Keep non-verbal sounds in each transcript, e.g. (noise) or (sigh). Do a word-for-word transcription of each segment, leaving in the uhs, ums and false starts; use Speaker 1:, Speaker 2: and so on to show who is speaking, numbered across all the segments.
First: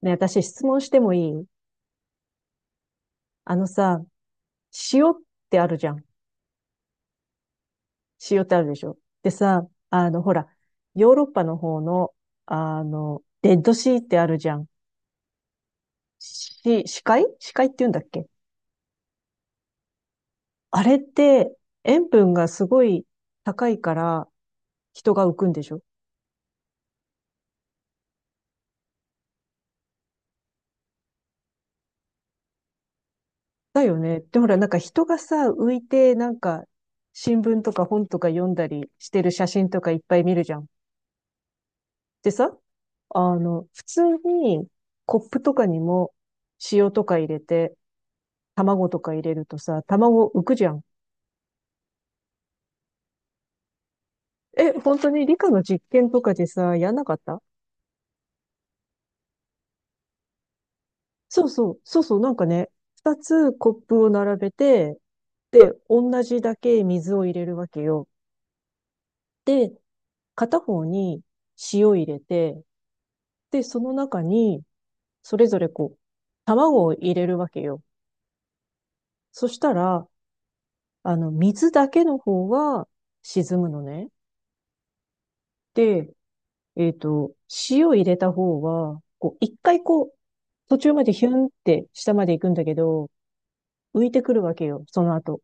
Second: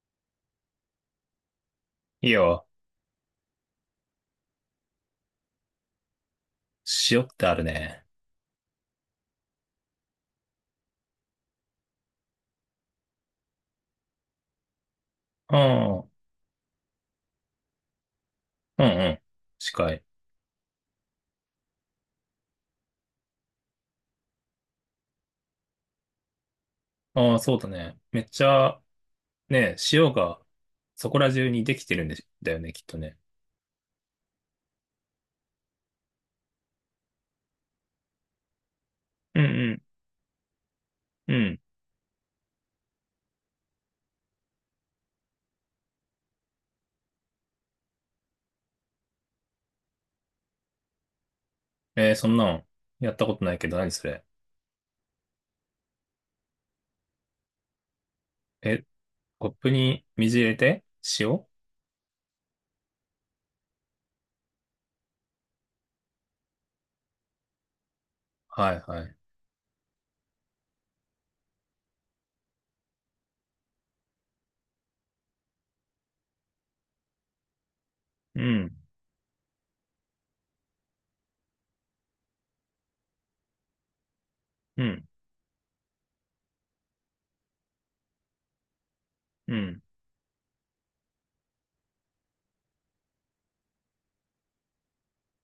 Speaker 1: ね、私質問してもいい？
Speaker 2: いいよ。
Speaker 1: あのさ、塩ってあるじゃん。
Speaker 2: 塩ってあるね。
Speaker 1: 塩ってあるでしょ。でさ、あの、ほら、ヨーロッパの方の、あの、レッドシーってあるじゃん。
Speaker 2: うん。うん
Speaker 1: し、死海死海って言うんだっけ？
Speaker 2: うん。近い。
Speaker 1: あれって、塩分がすごい高いから人が浮くんでしょ？
Speaker 2: ああ、そうだね。めっちゃ、ね、塩がそこら中にできてるんで、だよね、きっとね。
Speaker 1: だよね。で、ほら、なんか人がさ、浮いて、なんか、新聞とか本とか読んだりしてる
Speaker 2: う
Speaker 1: 写真と
Speaker 2: ん
Speaker 1: かいっぱい見るじゃん。
Speaker 2: うん。うん。
Speaker 1: でさ、あの、普通にコップとかにも塩とか入れて、卵とか入れるとさ、卵浮くじゃん。
Speaker 2: えーそんなん、やったことないけど、何それ。
Speaker 1: え、本当に理科の実験とかでさ、やんなかった？
Speaker 2: え、コップに水入れて
Speaker 1: そ
Speaker 2: 塩
Speaker 1: うそう、そうそう、なんかね、二つコップを並べて、で、同じだけ水を入れるわけよ。
Speaker 2: はいはい。
Speaker 1: で、片方に塩入れて、で、その中に、それぞれこう、卵を入れるわけよ。
Speaker 2: うん。
Speaker 1: そしたら、あの、水だけの方は沈むのね。
Speaker 2: うん。
Speaker 1: で、えっと、塩入れた方は、こう、一
Speaker 2: う
Speaker 1: 回
Speaker 2: ん。
Speaker 1: こう、途中までヒュンって下まで行くんだけど、浮いてくるわけよ、その後。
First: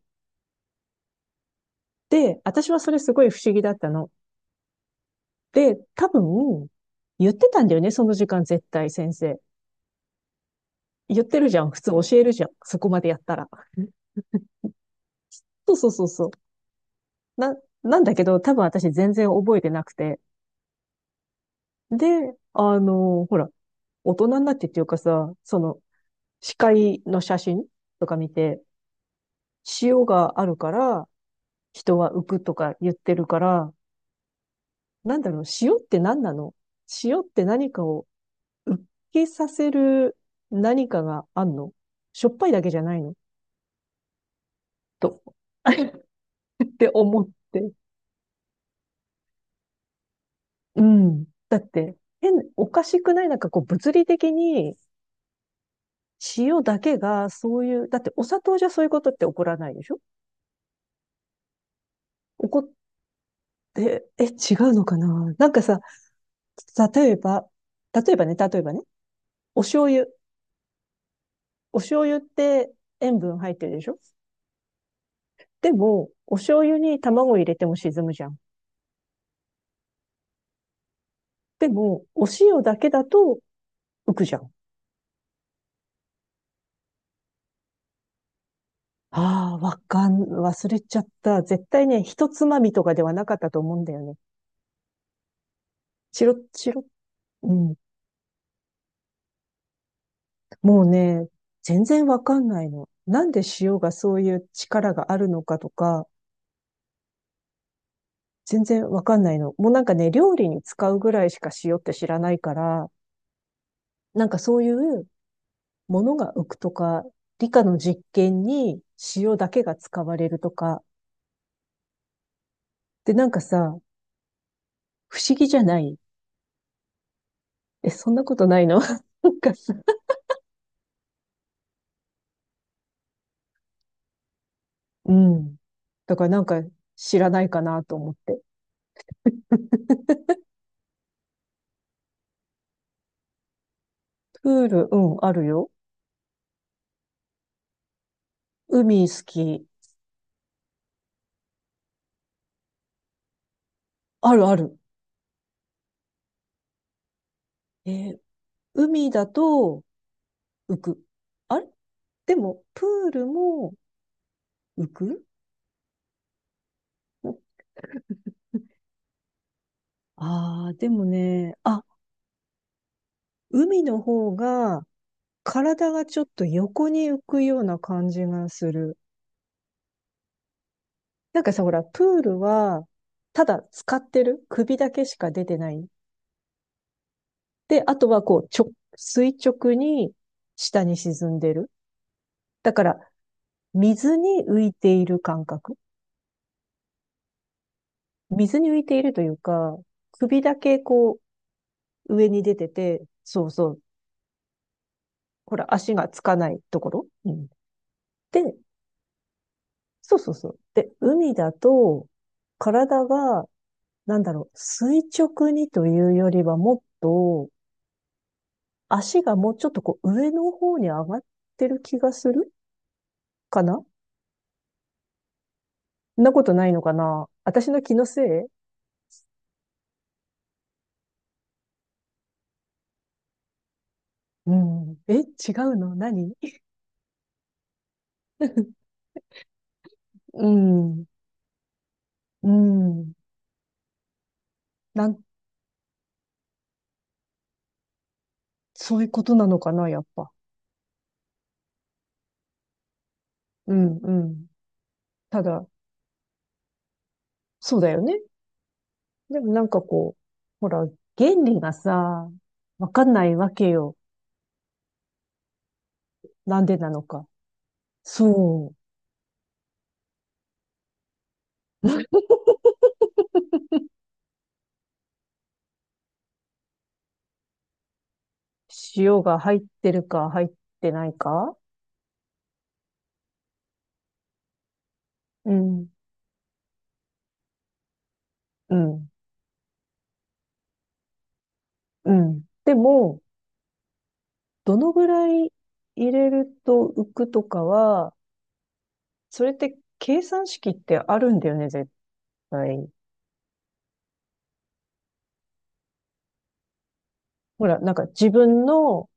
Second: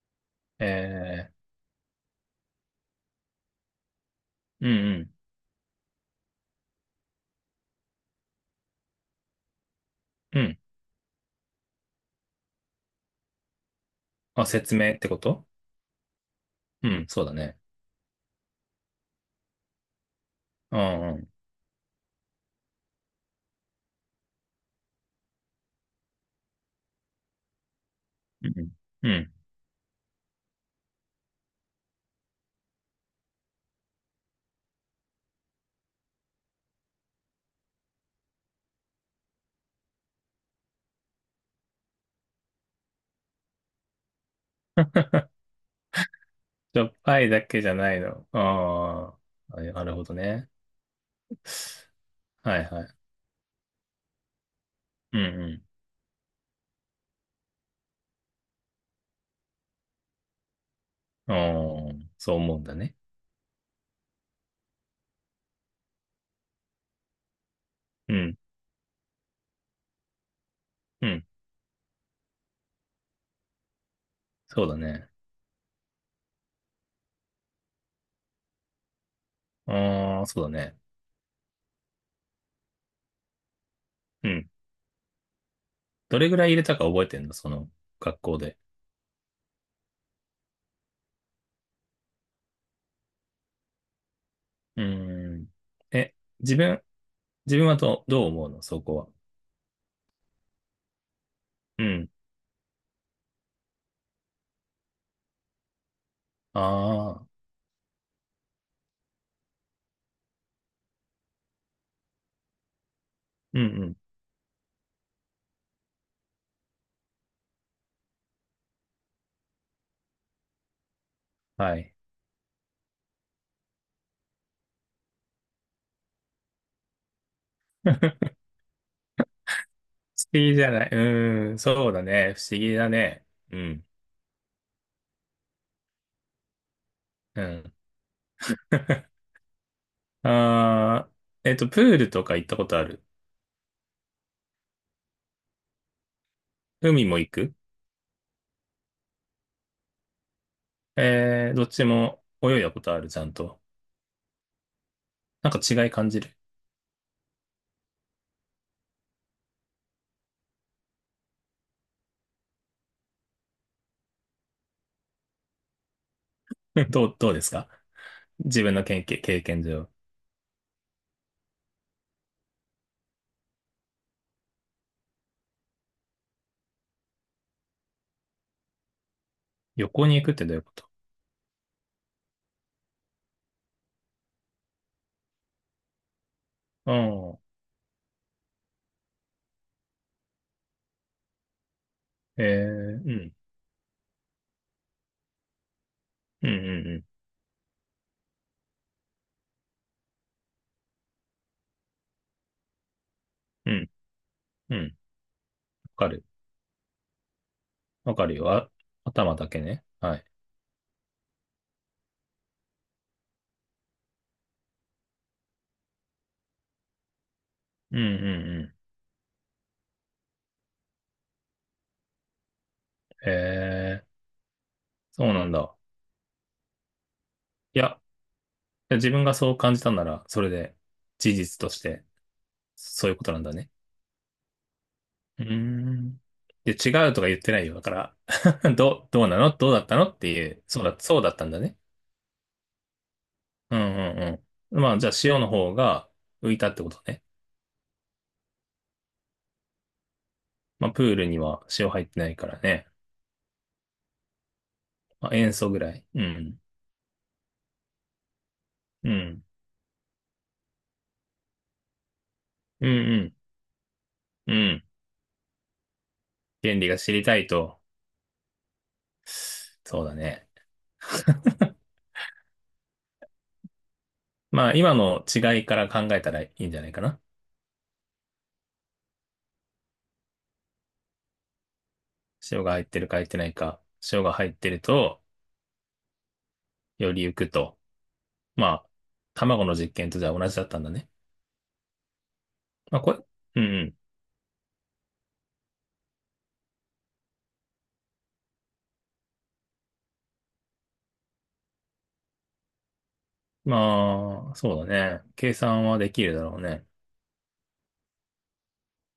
Speaker 2: え
Speaker 1: で、私はそれすごい不思議だったの。
Speaker 2: ー、うん
Speaker 1: で、多分、言ってたんだよね、その時間絶対先生。
Speaker 2: うん。うん。
Speaker 1: 言ってるじゃん、普通教えるじゃん、そこまでやったら。
Speaker 2: あ、説明ってこと？
Speaker 1: そうそうそうそう。
Speaker 2: うん、そうだ
Speaker 1: な、
Speaker 2: ね。
Speaker 1: なんだけど、多分私全然覚えてなくて。
Speaker 2: うんうん。
Speaker 1: で、あの、ほら、大人になってっていうかさ、その、視界の写真とか見
Speaker 2: う
Speaker 1: て、
Speaker 2: ん。うん。
Speaker 1: 塩があるから人は浮くとか言ってるから、なんだろう、塩って何なの？塩って何かを浮きさせる何かがあんの？しょっぱいだけじゃないの？と、(laughs) っ
Speaker 2: しょ
Speaker 1: て
Speaker 2: っぱ
Speaker 1: 思っ
Speaker 2: いだけじ
Speaker 1: て。
Speaker 2: ゃないの。ああ、なるほどね。
Speaker 1: うん。だって、変、
Speaker 2: はい
Speaker 1: おか
Speaker 2: は
Speaker 1: し
Speaker 2: い。
Speaker 1: くない？なんかこう物理的に
Speaker 2: うん
Speaker 1: 塩だけがそういう、だってお砂糖じゃそういうことって起こらないでしょ？
Speaker 2: うん。ああ、そう
Speaker 1: 起
Speaker 2: 思
Speaker 1: こ
Speaker 2: うん
Speaker 1: っ
Speaker 2: だね。
Speaker 1: て、え、違うのかな？なんかさ、例えば、例
Speaker 2: う
Speaker 1: えばね、
Speaker 2: ん。
Speaker 1: 例えばね、お醤油。
Speaker 2: うん。
Speaker 1: お醤油って塩分入ってるでしょ？
Speaker 2: そうだね。
Speaker 1: でも、お醤油に卵入れても沈むじゃん。
Speaker 2: ああ、そうだね。
Speaker 1: でも、お塩だけだと浮く
Speaker 2: う
Speaker 1: じゃ
Speaker 2: ん。
Speaker 1: ん。
Speaker 2: どれぐらい入れたか覚えてんの、その学校で？
Speaker 1: ああ、わかん、忘れちゃった。絶対ね、一つまみとかではなかったと思うんだよね。
Speaker 2: うーん。え、
Speaker 1: チロッ
Speaker 2: 自
Speaker 1: チロ
Speaker 2: 分、
Speaker 1: ッ。う
Speaker 2: 自分
Speaker 1: ん。
Speaker 2: はど、どう思うのそこは？
Speaker 1: もうね、全
Speaker 2: う
Speaker 1: 然
Speaker 2: ん。
Speaker 1: わかんないの。なんで塩がそういう力があるのかとか、
Speaker 2: ああ、
Speaker 1: 全然わかんないの。もうなんかね、料理に使うぐらいしか塩って知らないから、
Speaker 2: うんうん。
Speaker 1: なんかそういうものが浮くとか、理科の実験に塩だけが使われるとか、
Speaker 2: はい。
Speaker 1: でなんかさ、不思議じゃない？え、そんなこ
Speaker 2: (laughs)
Speaker 1: とないの？ (laughs) なんかさ、
Speaker 2: 不思議じゃない。うーん。そうだね。不思議だね。うん。
Speaker 1: うん。だからなんか知らな
Speaker 2: う
Speaker 1: いか
Speaker 2: ん。
Speaker 1: なと思って。
Speaker 2: (laughs) ああ、えっと、プールとか行ったことある？
Speaker 1: プール、うん、あるよ。
Speaker 2: 海も行く？
Speaker 1: 海好き。
Speaker 2: えー、どっちも泳いだことある、ちゃんと？
Speaker 1: あるある。
Speaker 2: なんか違い感じる？
Speaker 1: えー海だと浮く。あれ？でも、プールも浮く？
Speaker 2: (laughs) どう、どうですか、自分の経験、経験上。
Speaker 1: ああー、でもね、あ、海の方が体がちょっと横に浮くような感じがする。
Speaker 2: 横に行くってどういうこと？
Speaker 1: なんかさ、ほら、プールは、ただ使ってる首だけしか出てない。
Speaker 2: ああ、
Speaker 1: で、あとはこう、ちょ、垂直に下に沈んでる。
Speaker 2: え
Speaker 1: だから、
Speaker 2: えうん。
Speaker 1: 水に浮いている感覚。
Speaker 2: うんうん
Speaker 1: 水に浮いているというか、首だけこう、上に出てて、そうそ
Speaker 2: う
Speaker 1: う。
Speaker 2: ん。うん。うん。
Speaker 1: ほら、足が
Speaker 2: わか
Speaker 1: つ
Speaker 2: る。
Speaker 1: かないところ。うん、
Speaker 2: わかるよ。
Speaker 1: で、
Speaker 2: あ、頭だけね。は
Speaker 1: そう
Speaker 2: い。
Speaker 1: そうそう。で、海だと、体がなんだろう、垂直にというよりはもっと、
Speaker 2: うんうんうん。
Speaker 1: 足がもうちょっとこう上の方に上がってる気がするかな？
Speaker 2: ええ、そうなんだ。
Speaker 1: そんなことないのかな？私
Speaker 2: い
Speaker 1: の気
Speaker 2: や、
Speaker 1: のせい？
Speaker 2: 自分がそう感じたなら、それで事実としてそういうことなんだね。
Speaker 1: うん。え、
Speaker 2: う
Speaker 1: 違
Speaker 2: ー
Speaker 1: うの
Speaker 2: ん。
Speaker 1: 何？
Speaker 2: で、違うとか言ってないよ。だから (laughs)
Speaker 1: (laughs)
Speaker 2: どう、どうなのどうだったのってい
Speaker 1: う
Speaker 2: う、そうだ、
Speaker 1: ん。
Speaker 2: そうだったんだね。
Speaker 1: うん。
Speaker 2: うんうんうん。まあ、じ
Speaker 1: な
Speaker 2: ゃあ
Speaker 1: ん、
Speaker 2: 塩の方が浮いたってことね。
Speaker 1: そういうことなのかなやっぱ。
Speaker 2: まあ、プールには塩入ってないからね。
Speaker 1: うん、うん。
Speaker 2: まあ、
Speaker 1: た
Speaker 2: 塩
Speaker 1: だ、
Speaker 2: 素ぐらい。うん。
Speaker 1: そうだよね。
Speaker 2: う
Speaker 1: で
Speaker 2: ん。
Speaker 1: もなんかこう、ほら、原理がさ、
Speaker 2: う
Speaker 1: わかんな
Speaker 2: ん
Speaker 1: いわけよ。
Speaker 2: うん。うん。
Speaker 1: なんで
Speaker 2: 原理
Speaker 1: な
Speaker 2: が
Speaker 1: の
Speaker 2: 知り
Speaker 1: か。
Speaker 2: たいと。
Speaker 1: そう。
Speaker 2: そうだね。(laughs) まあ、今の違いから考えたらいいんじゃないかな。
Speaker 1: 塩が入ってるか入ってないか？
Speaker 2: 塩が入ってるか入ってないか。塩が入ってると、
Speaker 1: うん、
Speaker 2: より浮くと。ま
Speaker 1: う
Speaker 2: あ、
Speaker 1: ん、
Speaker 2: 卵の実験とじゃあ同じだったんだね。
Speaker 1: うん。で
Speaker 2: まあ、これ、
Speaker 1: も、
Speaker 2: うんうん。
Speaker 1: どのぐらい入れると浮くとかは、それって計算式ってあるんだよね、絶対。
Speaker 2: まあ、そうだね。計算はできるだろうね。
Speaker 1: ほら、なんか自分の、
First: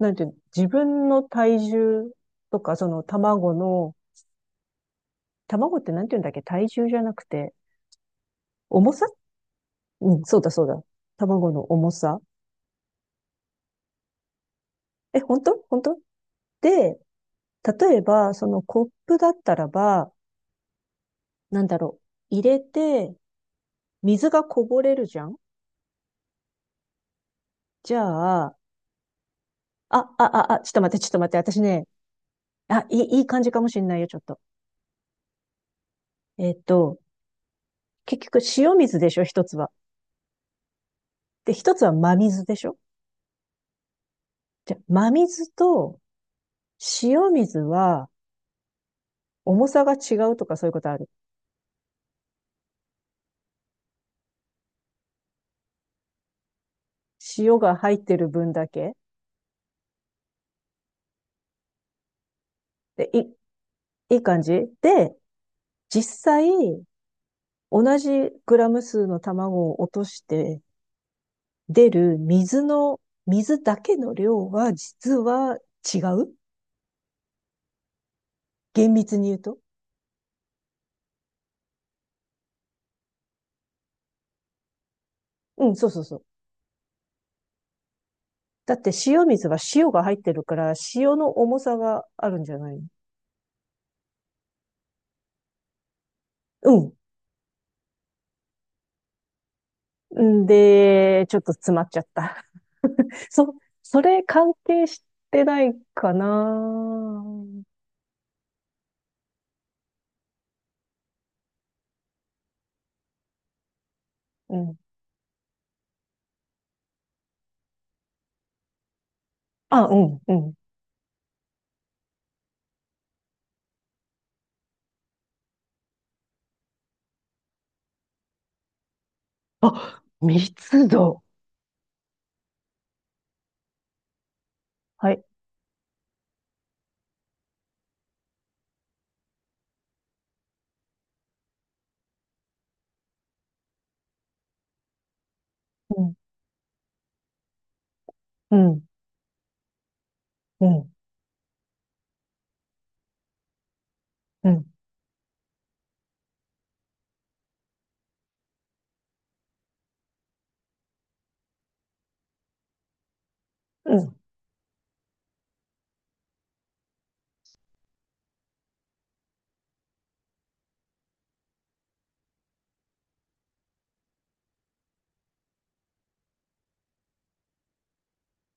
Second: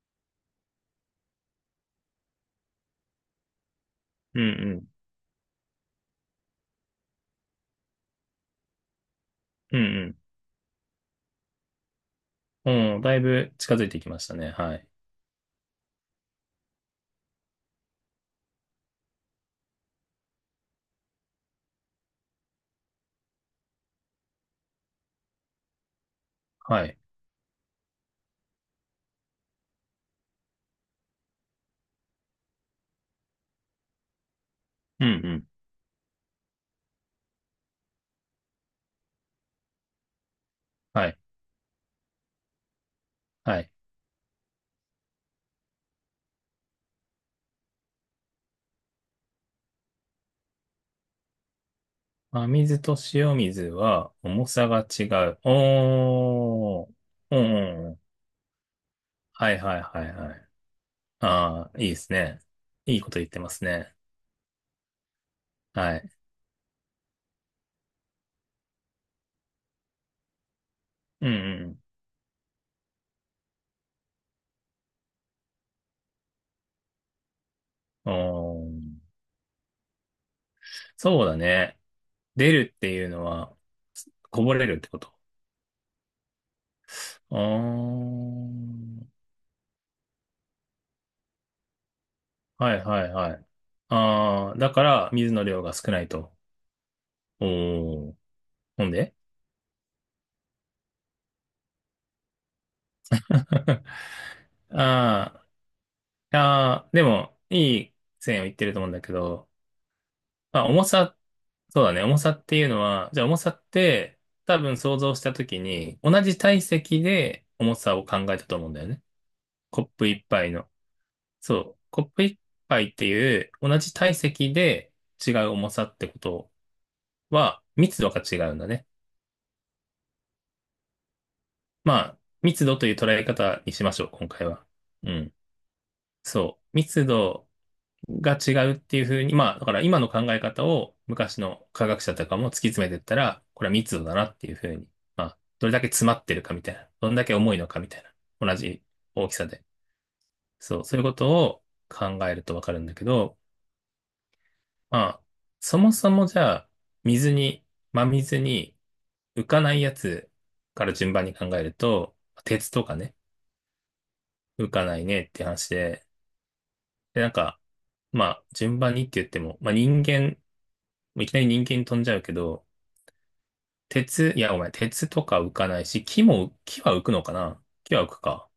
Speaker 1: なんていうの、自分の体重とか、その卵の、
Speaker 2: うんうん。
Speaker 1: 卵ってなんていうんだっけ、体重じゃなくて、重さ？
Speaker 2: うんう
Speaker 1: う
Speaker 2: ん。
Speaker 1: ん、そうだそうだ。卵の重さ。
Speaker 2: うん、だいぶ近づいてきましたね。はい。
Speaker 1: え、本当？本当？で、例えば、そのコップだったらば、なんだろう、入れて、水がこぼれるじゃん？
Speaker 2: はい。
Speaker 1: じゃあ、あ、あ、あ、あ、ちょっと待って、ちょっと待って、私ね、あ、いい、いい感じかもしんないよ、ちょっと。
Speaker 2: うんうん。
Speaker 1: えっと、結局、塩水でしょ、一つは。
Speaker 2: はい。
Speaker 1: で、一つは真水でしょ？
Speaker 2: はい。
Speaker 1: じゃあ、真水と塩水は、重さが違うとかそういうことある？
Speaker 2: 真水と塩水は重さが違う。おー。うん
Speaker 1: 塩が
Speaker 2: うんう
Speaker 1: 入っ
Speaker 2: ん。
Speaker 1: てる分だけ。
Speaker 2: はいはいはいはい。ああ、いいですね。いい
Speaker 1: で、
Speaker 2: こと
Speaker 1: いい、
Speaker 2: 言ってますね。
Speaker 1: いい感じで、
Speaker 2: は
Speaker 1: 実
Speaker 2: い。
Speaker 1: 際、同じグラム数の卵を落として
Speaker 2: うん
Speaker 1: 出る水の、水だけの量は実は違う、
Speaker 2: うん。お
Speaker 1: 厳
Speaker 2: ー。
Speaker 1: 密に言うと。
Speaker 2: そうだね。出るっていうのは、こぼれるってこと？
Speaker 1: うん、そうそうそう。
Speaker 2: お
Speaker 1: だって
Speaker 2: ー。
Speaker 1: 塩水は塩が入ってるから、塩の重さがあるんじゃな
Speaker 2: は
Speaker 1: いの？
Speaker 2: いはいはい。ああ、だから水の量が少ないと。
Speaker 1: う
Speaker 2: おー。ほんで
Speaker 1: ん。んで、ちょっと詰まっちゃった。
Speaker 2: (laughs)
Speaker 1: (laughs) そ、
Speaker 2: あ
Speaker 1: それ関係して
Speaker 2: あ、
Speaker 1: ないか
Speaker 2: ああ、
Speaker 1: な？
Speaker 2: でも、いい線を言ってると思うんだけど、まあ、重さ、そうだね、重さっていうのは、じゃあ重さって、
Speaker 1: う
Speaker 2: 多分
Speaker 1: ん。
Speaker 2: 想像したときに、同じ体積で重さを考えたと思うんだよね。コッ
Speaker 1: あ、う
Speaker 2: プ
Speaker 1: ん、
Speaker 2: 一
Speaker 1: う
Speaker 2: 杯
Speaker 1: ん。
Speaker 2: の。そう、コップ一杯っていう、同じ体積で違う重さってことは、密度が違うんだね。
Speaker 1: あ、密度。
Speaker 2: まあ、密度という捉え方にしましょう、今回は。
Speaker 1: は
Speaker 2: う
Speaker 1: い。
Speaker 2: ん。そう。密度が違うっていうふうに、まあ、だから今の考え方を昔の科学者とかも突き詰めていったら、これは密度だなっていうふうに、まあ、どれだけ
Speaker 1: う
Speaker 2: 詰ま
Speaker 1: ん、
Speaker 2: ってるかみたいな、どんだけ重いのかみたいな、同
Speaker 1: う
Speaker 2: じ
Speaker 1: ん、
Speaker 2: 大きさで。
Speaker 1: う
Speaker 2: そう、
Speaker 1: ん、
Speaker 2: そういうことを考えるとわかるんだけど、
Speaker 1: うん。
Speaker 2: まあ、そもそもじゃあ、水に、真水に浮かないやつから順番に考えると、鉄とかね、
Speaker 1: うん。
Speaker 2: 浮かないねって話で、で、なんか、まあ、順番にって言っても、まあ人間、いきなり人間に飛んじゃうけど、鉄、いや、ごめん、鉄とか浮かないし、木も、木は浮くのかな、木は浮くか。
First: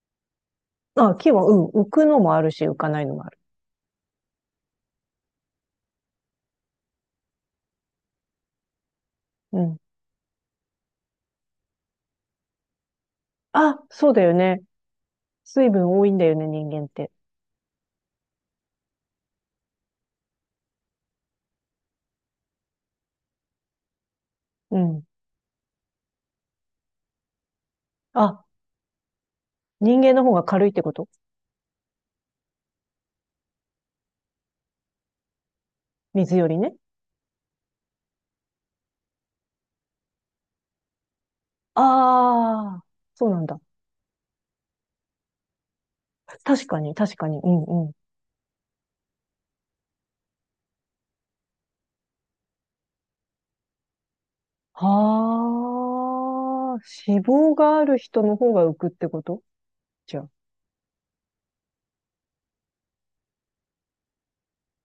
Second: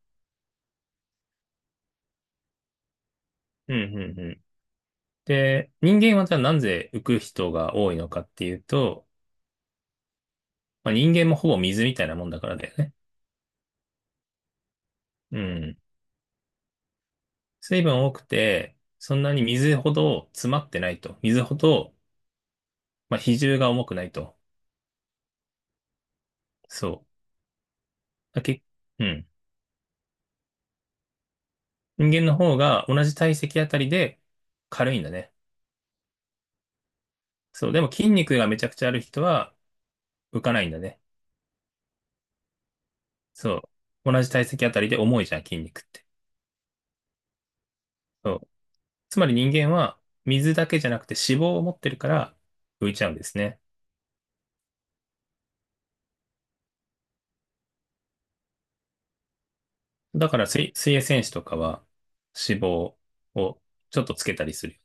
Speaker 1: あ、木は、うん、浮くのもあるし、浮かないのもある。
Speaker 2: うん、うん、うん。で、人間はじゃあなぜ浮く人が多いのかっていうと、
Speaker 1: うん。
Speaker 2: まあ、人間もほぼ水みたいなもんだからだよね。
Speaker 1: あ、そうだよね。
Speaker 2: う
Speaker 1: 水
Speaker 2: ん。
Speaker 1: 分多いんだよね、人間って。
Speaker 2: 水分多くて、そんなに水ほど詰まってないと。水ほど、まあ、比重が重くないと。
Speaker 1: うん。
Speaker 2: そう。
Speaker 1: あ、
Speaker 2: だけ、うん。
Speaker 1: 人間の方が軽いってこと？
Speaker 2: 人間の方が同じ体積あたりで軽いんだね。
Speaker 1: 水よりね。
Speaker 2: そう。でも筋肉がめちゃくちゃある人は浮かないんだね。
Speaker 1: ああ、そうなんだ。
Speaker 2: そう。同じ体積あたりで重いじゃん、筋肉って。
Speaker 1: 確かに、確かに。うんうん。
Speaker 2: そう。つまり人間は水だけじゃなくて脂肪を持ってるから浮いちゃうんですね。
Speaker 1: はあ、脂肪がある人の方が浮くってこと？じゃ
Speaker 2: だから水、水泳選手とかは脂肪をちょっとつけたりする。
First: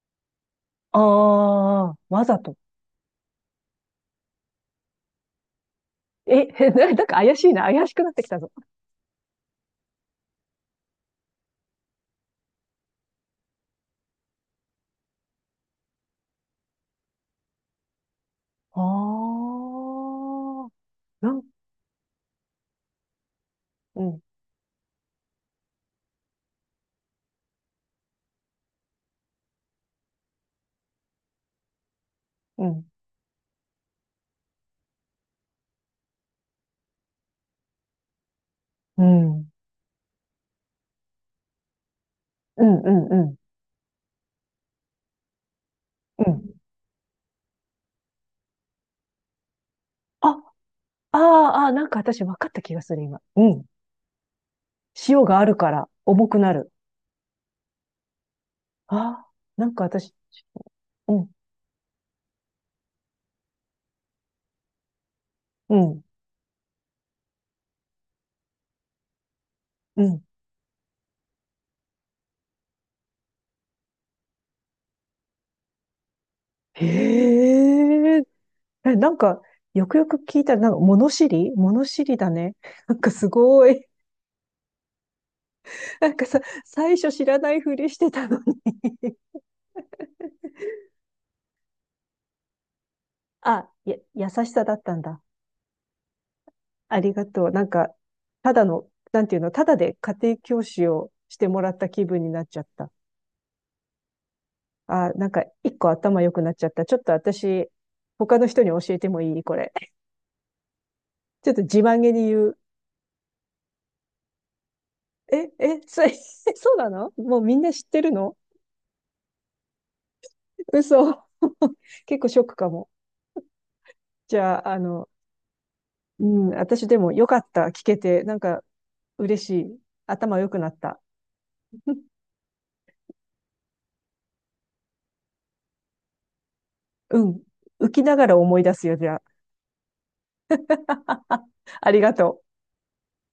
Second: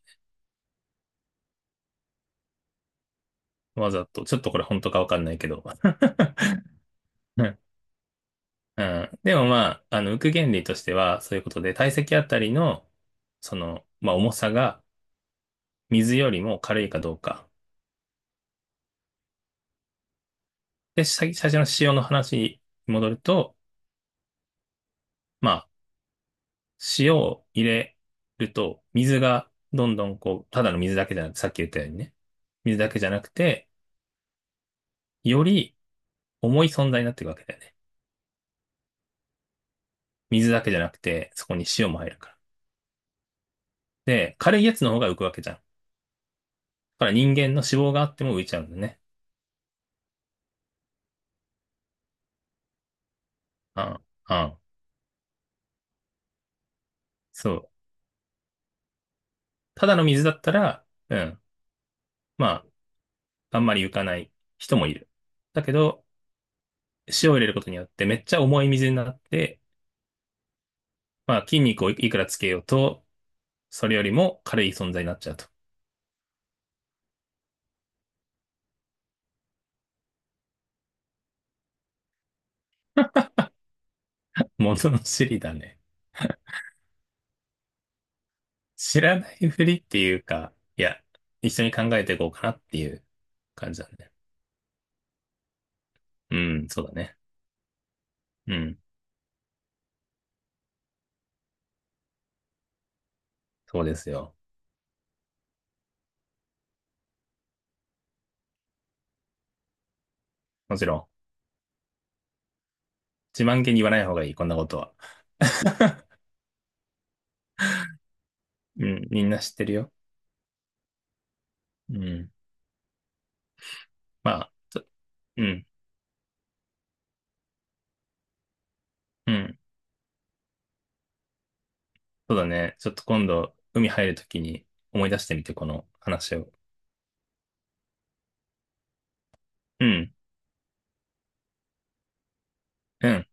Speaker 1: あ。ああ、わざと。
Speaker 2: わざと。ちょっとこれ本当かわかんないけど。(laughs)
Speaker 1: え、(laughs) なんか怪
Speaker 2: う
Speaker 1: しい
Speaker 2: ん
Speaker 1: な。怪しくなってきたぞ。
Speaker 2: うん。でもまあ、あの、浮く原理としてはそういうことで、体積あたりの、その、まあ重さが水よりも軽いかどうか。
Speaker 1: ああ、
Speaker 2: で、さ
Speaker 1: な
Speaker 2: 最
Speaker 1: ん、
Speaker 2: 初の用の話に戻ると、
Speaker 1: うん、
Speaker 2: まあ、塩を入れると、水がどんどんこう、ただの水だけじゃなくて、さっき言ったようにね、
Speaker 1: う
Speaker 2: 水
Speaker 1: ん、
Speaker 2: だけじゃなくて、より重い存在になっていくわけだよね。
Speaker 1: うん、
Speaker 2: 水だけじゃなくて、そこに塩も入るから。
Speaker 1: うん、うん、うん。
Speaker 2: で、軽いやつの方が浮くわけじゃん。だ
Speaker 1: うん。
Speaker 2: から人間の脂肪があっても浮いちゃうんだね。
Speaker 1: あ、あーあー、なんか私分かった気がする、今。うん。
Speaker 2: うん、うん、
Speaker 1: 塩があるから重くなる。
Speaker 2: そう。
Speaker 1: ああ、なんか
Speaker 2: ただの
Speaker 1: 私、
Speaker 2: 水だったら、う
Speaker 1: うん、
Speaker 2: ん、まあ、あんまり浮かない人もいる。だけ
Speaker 1: うん、
Speaker 2: ど、塩を入れることによってめっちゃ重い水になって、
Speaker 1: うん。
Speaker 2: まあ筋肉をいくらつけようと、それよりも軽い存在になっちゃうと。
Speaker 1: へえ。え、なんか、よくよく聞いたら、なんか、物知り物知りだね。(laughs) なんかすごい。
Speaker 2: 物のの知りだね。
Speaker 1: (laughs) なんかさ、
Speaker 2: (laughs)
Speaker 1: 最初知らないふりしてたの
Speaker 2: 知
Speaker 1: に
Speaker 2: らないふりっていうか、いや、一緒に考えていこうかなっていう
Speaker 1: (laughs) あ、
Speaker 2: 感じだ
Speaker 1: や、
Speaker 2: ね。
Speaker 1: 優しさだったんだ。
Speaker 2: うん、そうだ
Speaker 1: あり
Speaker 2: ね。
Speaker 1: がとう。なんか、た
Speaker 2: う
Speaker 1: だ
Speaker 2: ん、
Speaker 1: の、なんていうの、ただで家庭教師をしてもらった気分になっちゃった。
Speaker 2: そうですよ。
Speaker 1: あ、なんか、一個頭良くなっちゃった。ちょっと私、他の人に教えてもいいこれ？
Speaker 2: もちろん、
Speaker 1: ちょっと自慢げに言う。
Speaker 2: 自慢げに言わない方がいい、こんなことは。
Speaker 1: え、え、
Speaker 2: (laughs)
Speaker 1: それ (laughs) そうなの？もうみんな知ってるの？
Speaker 2: うん、みんな知ってるよ。
Speaker 1: 嘘。(laughs)
Speaker 2: う
Speaker 1: 結構
Speaker 2: ん。
Speaker 1: ショックかも。じ
Speaker 2: まあ、
Speaker 1: ゃあ、
Speaker 2: ち
Speaker 1: あ
Speaker 2: ょ、
Speaker 1: の、
Speaker 2: うん、
Speaker 1: うん、私でもよかった。聞けて、なんか
Speaker 2: う
Speaker 1: 嬉し
Speaker 2: ん。
Speaker 1: い。頭良くなった。(laughs)
Speaker 2: そうだね。ちょっと今度、海入るときに思い出してみて、この話を。
Speaker 1: うん。浮きながら思い出すよ、じゃ
Speaker 2: うん、
Speaker 1: あ。(laughs) ありがとう。
Speaker 2: うん。